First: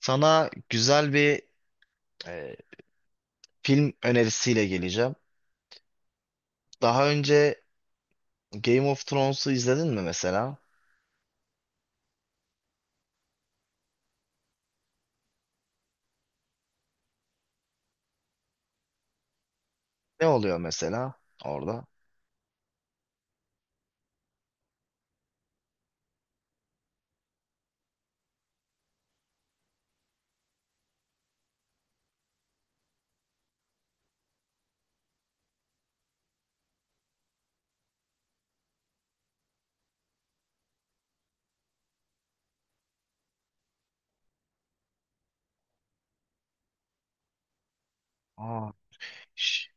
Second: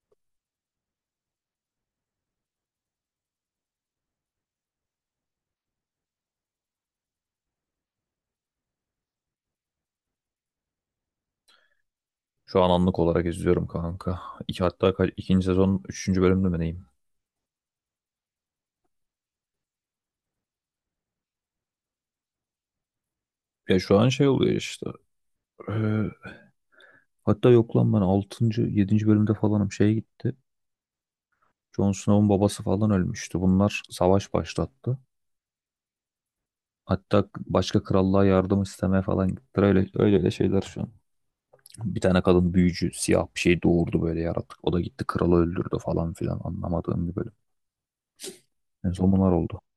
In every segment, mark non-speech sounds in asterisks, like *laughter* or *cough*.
Sana güzel bir e, film önerisiyle geleceğim. Daha önce Game of Thrones'u izledin mi mesela? Şu an anlık olarak izliyorum kanka. İki, hatta kaç, ikinci sezon üçüncü bölümde mi neyim? Ne oluyor mesela orada? Ya şu an şey oluyor işte. Ee, Hatta yok lan ben altıncı, yedinci bölümde falanım şey gitti. Jon Snow'un babası falan ölmüştü. Bunlar savaş başlattı. Hatta başka krallığa yardım istemeye falan gittiler. Öyle, öyle öyle şeyler şu an. Bir tane kadın büyücü siyah bir şey doğurdu böyle yaratık. O da gitti kralı öldürdü falan filan anlamadığım bir bölüm. Aa, En son bunlar oldu. ş-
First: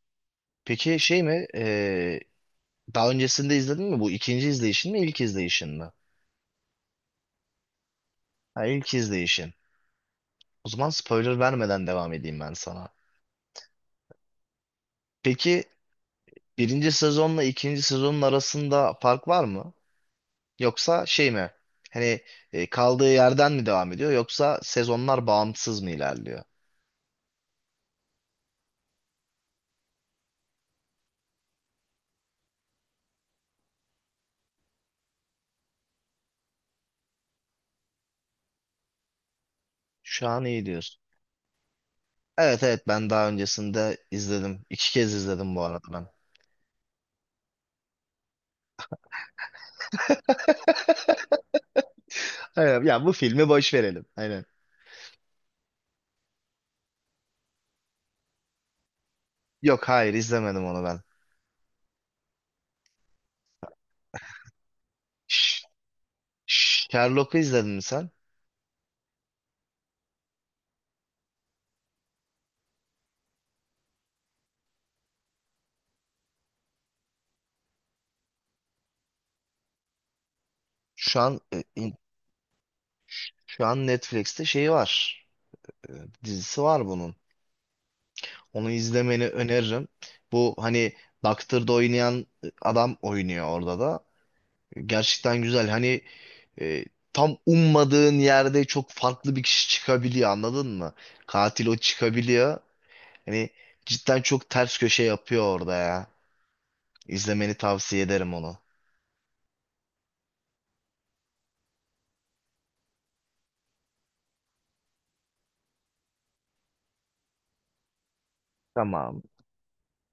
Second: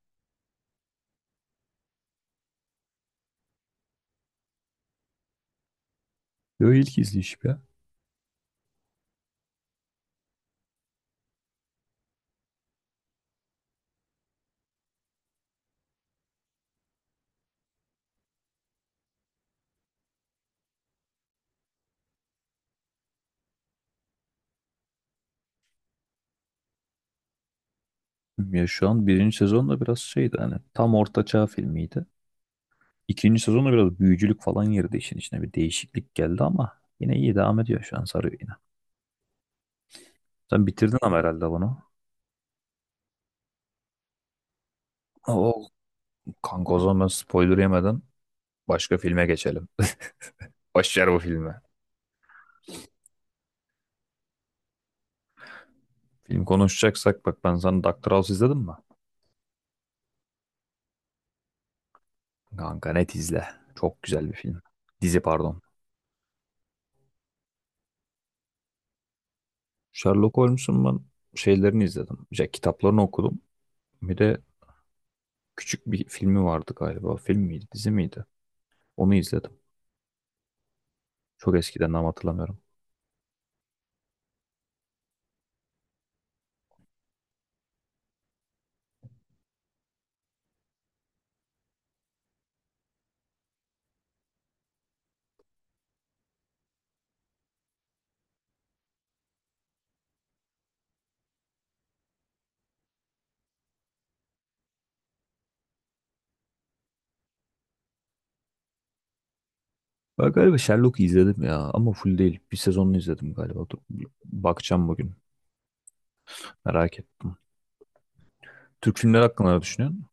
peki şey mi? Daha öncesinde izledin mi? Bu ikinci izleyişin mi, ilk izleyişin mi? Yo, ilk izleyişim ya. Ha, ilk izleyişin. O zaman spoiler vermeden devam edeyim ben sana. Peki birinci sezonla ikinci sezonun arasında fark var mı? Yoksa şey mi? Hani kaldığı yerden mi devam ediyor yoksa sezonlar bağımsız mı ilerliyor? Ya şu an birinci sezon da biraz şeydi hani tam ortaçağ filmiydi. İkinci sezonda biraz büyücülük falan girdi işin içine. Bir değişiklik geldi ama yine iyi devam ediyor şu an sarıyor yine. Şu an iyi Sen bitirdin diyorsun. ama herhalde bunu. Evet, evet, ben daha öncesinde izledim. İki kez izledim bu Oo, arada ben. kanka o zaman ben spoiler yemeden başka filme geçelim. *laughs* Başlar bu filme. Evet, ya bu filmi boş verelim. Aynen. Film konuşacaksak bak ben sana Doctor House izledin mi? Yok, hayır, izlemedim onu ben. Kanka net izle. Çok güzel bir film. Dizi pardon. Ş- Sherlock'u izledin mi sen? Sherlock Holmes'un ben şeylerini izledim. İşte kitaplarını okudum. Bir de küçük bir filmi vardı galiba. Film miydi, dizi miydi? Onu izledim. Şu an Çok e, eskiden in- ama hatırlamıyorum. şu an Netflix'te şeyi var. E, Dizisi var bunun. Onu izlemeni öneririm. Bu hani Doctor'da oynayan adam oynuyor orada da. Gerçekten güzel. Hani e, tam ummadığın yerde çok farklı bir kişi çıkabiliyor, anladın mı? Katil o çıkabiliyor. Hani cidden çok ters köşe yapıyor orada ya. İzlemeni tavsiye ederim onu. Ben galiba Sherlock'u izledim ya ama full değil. Bir sezonunu izledim galiba. Dur, bakacağım bugün. Merak ettim. Türk Tamam. filmleri hakkında ne düşünüyorsun?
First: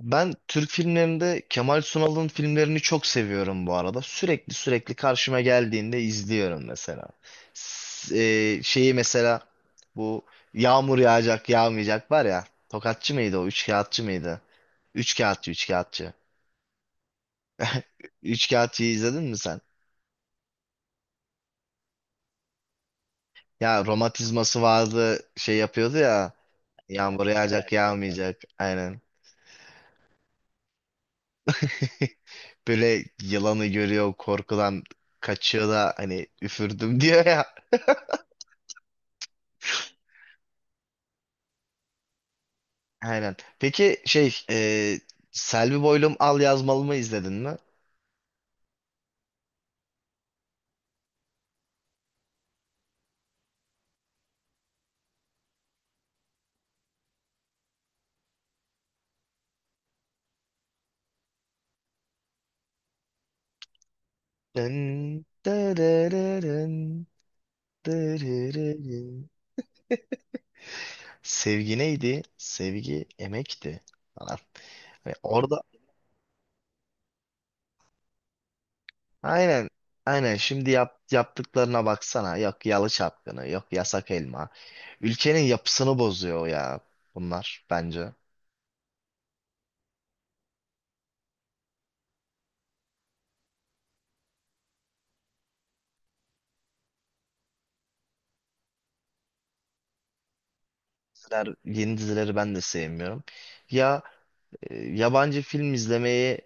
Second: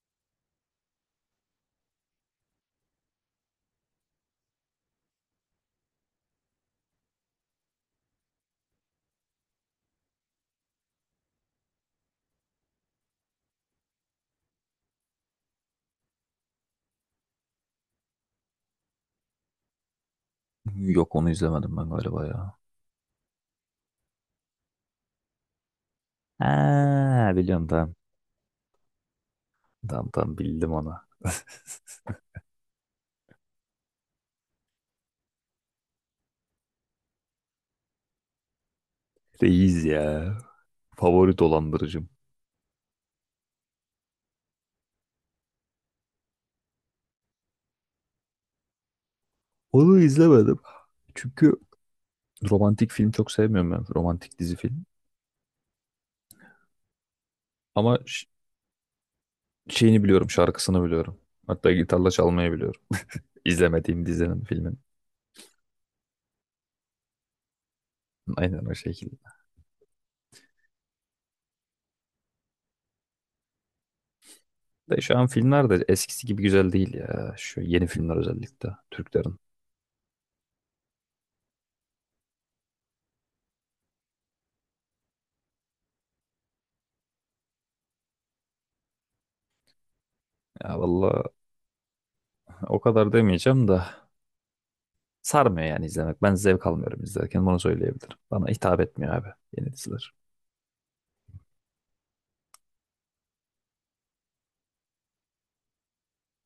Ben Türk filmlerinde Kemal Sunal'ın filmlerini çok seviyorum bu arada. Sürekli sürekli karşıma geldiğinde izliyorum mesela. S- Şeyi mesela, bu yağmur yağacak yağmayacak var ya. Tokatçı mıydı o? Üç kağıtçı mıydı? Üç kağıtçı, üç kağıtçı. *laughs* Üç kağıtçıyı izledin mi sen? Yok, onu izlemedim ben galiba ya. Ya romatizması vardı, şey yapıyordu ya. Yağmur, Ha, evet, yağacak, biliyorum, evet, tamam. yağmayacak. Aynen. Tamam tamam, bildim onu. *laughs* Böyle yılanı görüyor, korkudan kaçıyor da hani üfürdüm *laughs* diyor ya. *laughs* Reis ya. Favori dolandırıcım. Aynen. Peki şey, Selvi Boylum Al Yazmalım'ı izledin mi? Onu izlemedim. Çünkü romantik film çok sevmiyorum ben. Romantik dizi film. Ama şeyini biliyorum, şarkısını biliyorum. Hatta gitarla çalmayı biliyorum. İzlemediğim dizinin, filmin. Dın, dırırırın, Aynen o dırırırın. şekilde. Sevgi neydi? Sevgi emekti falan. De Ve şu an orada filmler de eskisi gibi güzel değil ya. Şu yeni filmler özellikle Türklerin. aynen, aynen şimdi yaptıklarına baksana. Yok yalı çapkını, yok yasak elma. Ülkenin yapısını bozuyor ya bunlar bence. Ya valla o kadar demeyeceğim da sarmıyor yani izlemek. Ben zevk almıyorum izlerken bunu söyleyebilirim. Bana hitap etmiyor abi yeni diziler. Yeni dizileri ben de sevmiyorum. Ya, yabancı film izlemeyi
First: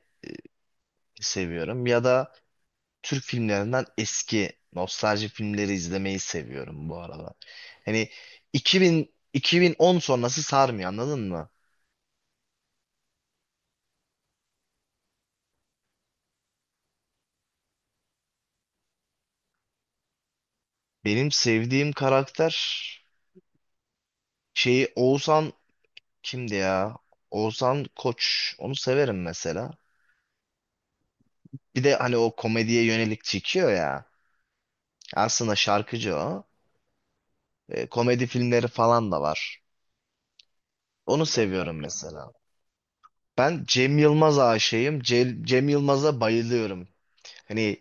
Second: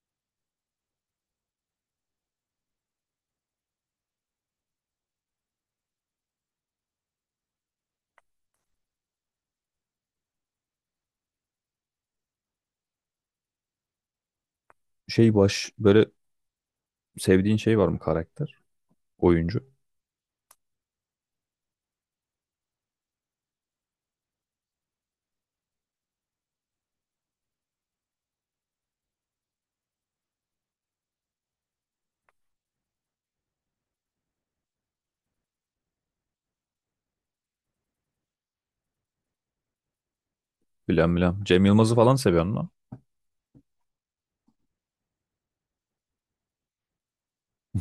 seviyorum ya da Türk filmlerinden eski nostalji filmleri izlemeyi seviyorum bu arada. Hani 2000 2010 sonrası sarmıyor, anladın mı? Şey, baş böyle sevdiğin şey var mı, karakter? Oyuncu? Benim sevdiğim karakter şeyi Oğuzhan kimdi ya? Oğuzhan Koç. Onu severim mesela. Bir de hani o komediye yönelik çekiyor ya. Aslında şarkıcı o. Komedi filmleri falan da var. Bilmem Onu bilmem. Cem seviyorum Yılmaz'ı falan mesela. seviyor musun? Ben Cem Yılmaz aşığıyım. Cem Yılmaz'a bayılıyorum. Hani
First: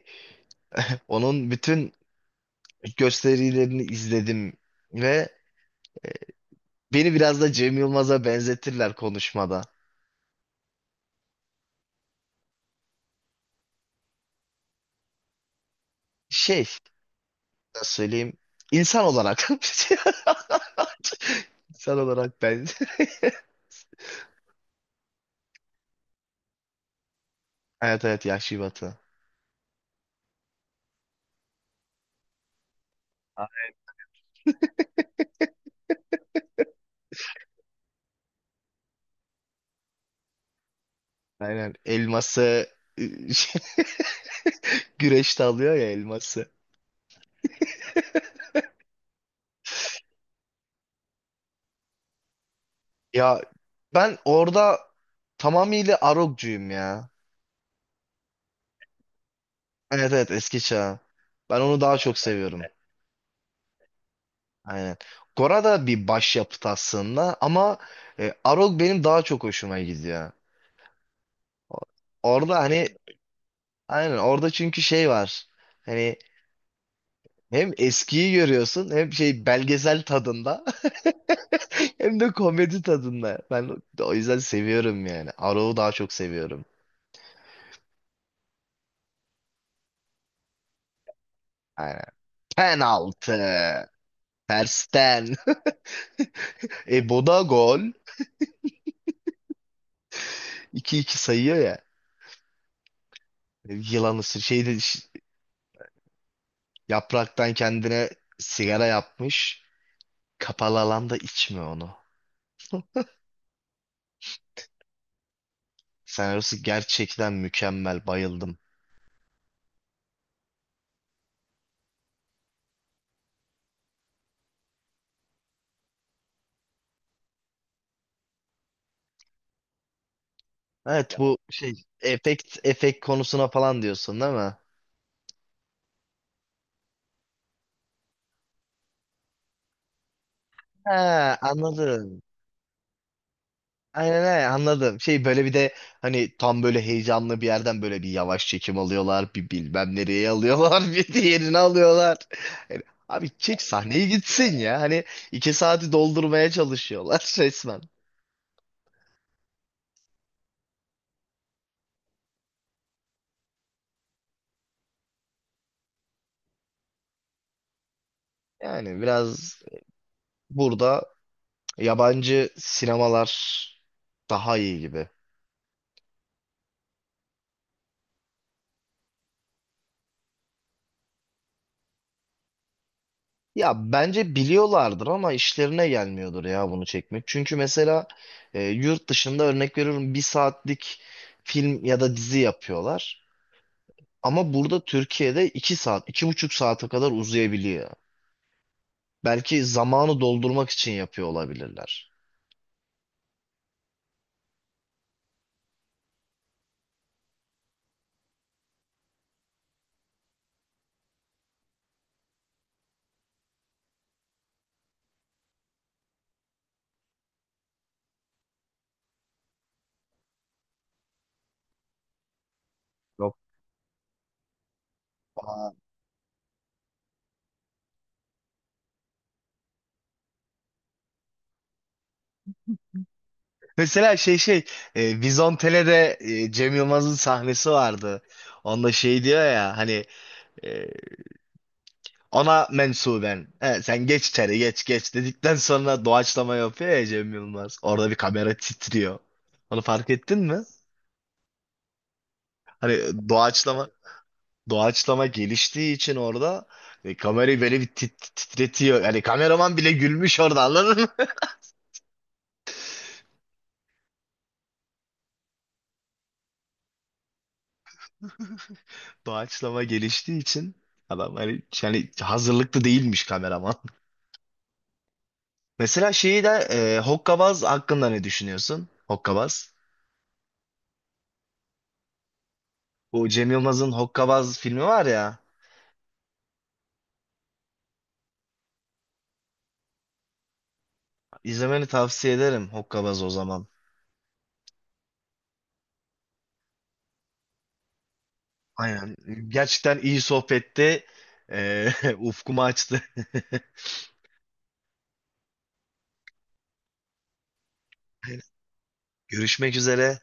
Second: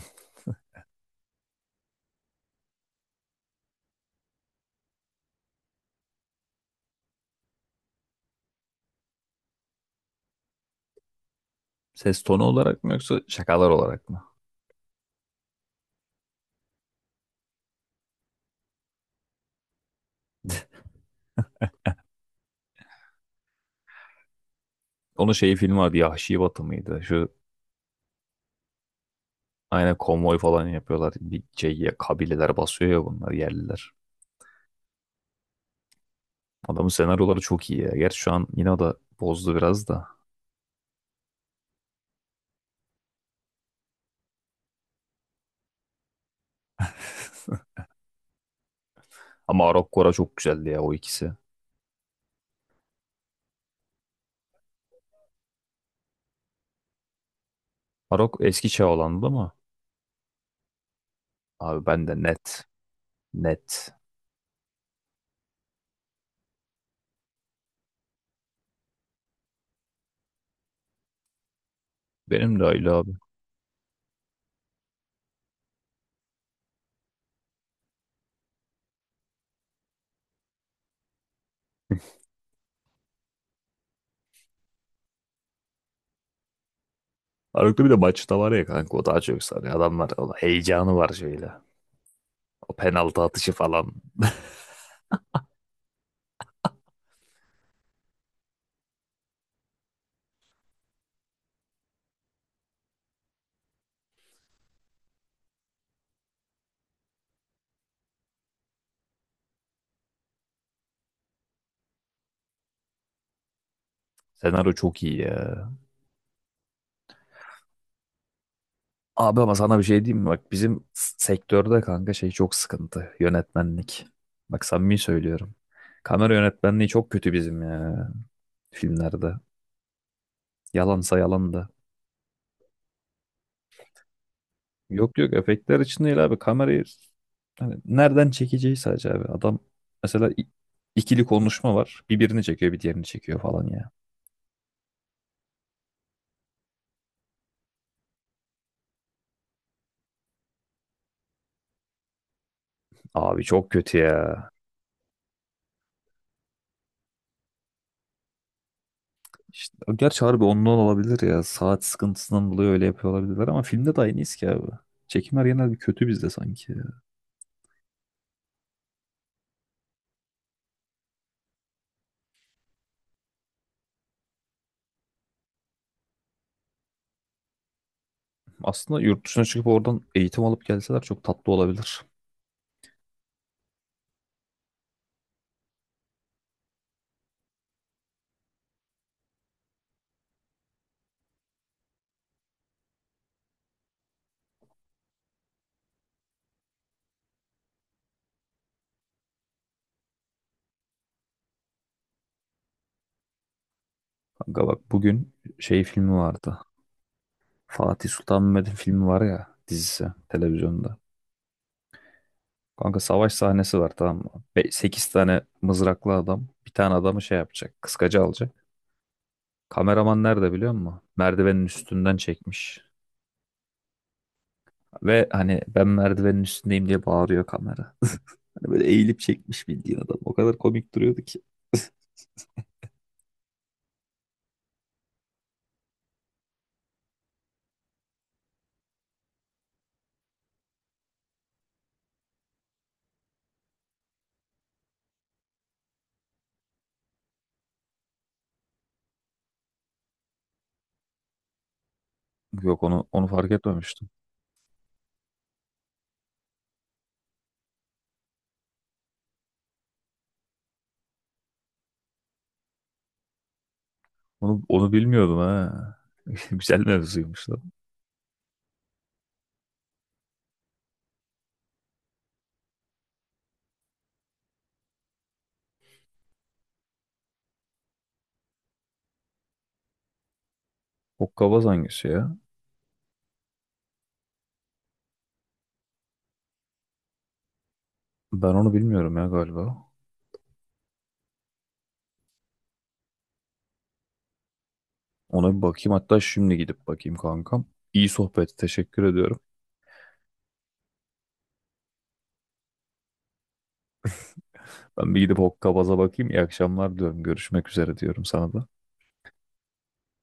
onun bütün gösterilerini izledim ve beni biraz da Cem Yılmaz'a benzetirler konuşmada. Ses tonu olarak mı yoksa şakalar olarak mı? Şey, nasıl söyleyeyim? İnsan olarak. *laughs* İnsan olarak ben. *laughs* Onun şeyi filmi vardı, Yahşi Batı mıydı? Şu Evet, evet, Yahşi Batı. aynen konvoy falan yapıyorlar. Bir şey, ya, kabileler basıyor ya bunlar, yerliler. Adamın senaryoları çok iyi ya. Gerçi şu an yine o da bozdu biraz da. Aynen. Elması ı, şey, *laughs* güreşte alıyor ya elması. Ama Arok Gora çok güzeldi ya o ikisi. Ya ben orada tamamıyla Arog'cuyum ya. Arok eski çağ olandı ama Evet, evet, eski çağ. Ben onu abi daha ben de çok net. seviyorum. Net. Aynen. Gora da bir başyapıt aslında ama Arog benim daha çok hoşuma gidiyor. O- Orada Benim de hani öyle abi. aynen, orada çünkü şey var. Hani hem eskiyi görüyorsun, hem şey belgesel tadında *laughs* hem de komedi tadında. Ben o yüzden seviyorum yani. Arog'u daha çok seviyorum. Arok'ta bir de maçta var ya kanka, o daha çok sarıyor. Adamlar, o heyecanı var şöyle. Aynen. O penaltı atışı Penaltı. falan. Tersten. *laughs* Boda gol. 2 iki sayıyor ya. Yılan ısır. Şeyde yapraktan kendine sigara yapmış. Kapalı alanda içme onu. Senaryo çok iyi ya. Senaryosu gerçekten mükemmel. Bayıldım. Abi ama sana bir şey diyeyim mi? Bak bizim sektörde kanka şey çok sıkıntı. Yönetmenlik. Bak samimi söylüyorum. Kamera yönetmenliği çok kötü bizim ya, filmlerde. Evet, Yalansa bu yalan da. şey, efekt konusuna falan diyorsun değil mi? Yok yok, efektler için değil abi, kamerayı hani nereden çekeceği sadece abi. Adam mesela ikili Ha, konuşma var, bir anladım. birini çekiyor bir diğerini çekiyor falan ya. Aynen, aynen, anladım. Şey, böyle bir de hani tam böyle heyecanlı bir yerden böyle bir yavaş çekim alıyorlar. Bir bilmem nereye alıyorlar. *laughs* Bir diğerini alıyorlar. Yani abi Abi çek çok kötü sahneye ya. gitsin ya. Hani iki saati doldurmaya çalışıyorlar *laughs* resmen. İşte, gerçi harbi ondan olabilir ya, saat sıkıntısından dolayı öyle yapıyor olabilirler, ama filmde de aynıyız ki abi. Çekimler genelde bir kötü bizde sanki ya. Yani biraz burada yabancı sinemalar daha iyi gibi. Aslında yurt dışına çıkıp oradan eğitim alıp gelseler çok tatlı olabilir. Ya bence biliyorlardır ama işlerine gelmiyordur ya bunu çekmek. Çünkü mesela yurt dışında örnek veriyorum, bir saatlik film ya da dizi yapıyorlar. Ama burada Türkiye'de iki saat, iki buçuk saate kadar uzayabiliyor. Belki zamanı doldurmak için yapıyor olabilirler. Kanka bak bugün şey filmi vardı. Fatih Sultan Mehmet'in filmi var ya, dizisi televizyonda. Kanka, savaş sahnesi var tamam mı? Sekiz tane mızraklı adam bir tane adamı şey yapacak. Kıskacı alacak. Kameraman nerede biliyor musun? Merdivenin üstünden çekmiş. Yok. Ve hani Aa. ben merdivenin üstündeyim diye bağırıyor kamera. *laughs* Hani böyle eğilip çekmiş bildiğin adam. O kadar komik duruyordu ki. *laughs* Mesela Vizontele'de, Cem Yılmaz'ın sahnesi vardı. Onda şey diyor ya hani, ona mensuben. He, sen geç içeri, geç geç, dedikten sonra doğaçlama yapıyor ya Cem Yılmaz. Orada bir kamera titriyor. Onu fark ettin mi? Yok, Hani onu fark doğaçlama etmemiştim. doğaçlama geliştiği için orada kamerayı böyle bir titretiyor. Yani kameraman bile gülmüş orada, anladın mı? Onu bilmiyordum ha. *laughs* Güzel mevzuymuş lan. *laughs* Doğaçlama geliştiği için adam hani, yani hazırlıklı değilmiş kameraman. *laughs* Mesela şeyi de, Hokkabaz hakkında ne düşünüyorsun? Hokkabaz. Hokkabaz hangisi ya? Bu Cem Yılmaz'ın Hokkabaz filmi var ya. Ben onu bilmiyorum ya galiba. İzlemeni tavsiye ederim Hokkabaz o zaman. Ona bir bakayım, hatta şimdi gidip bakayım kankam. İyi sohbet, teşekkür Aynen. ediyorum. Gerçekten iyi sohbette. *laughs* Ufkumu açtı. Ben bir gidip Hokkabaz'a bakayım. İyi akşamlar diyorum. Görüşmek üzere diyorum sana da. *laughs* Görüşmek üzere.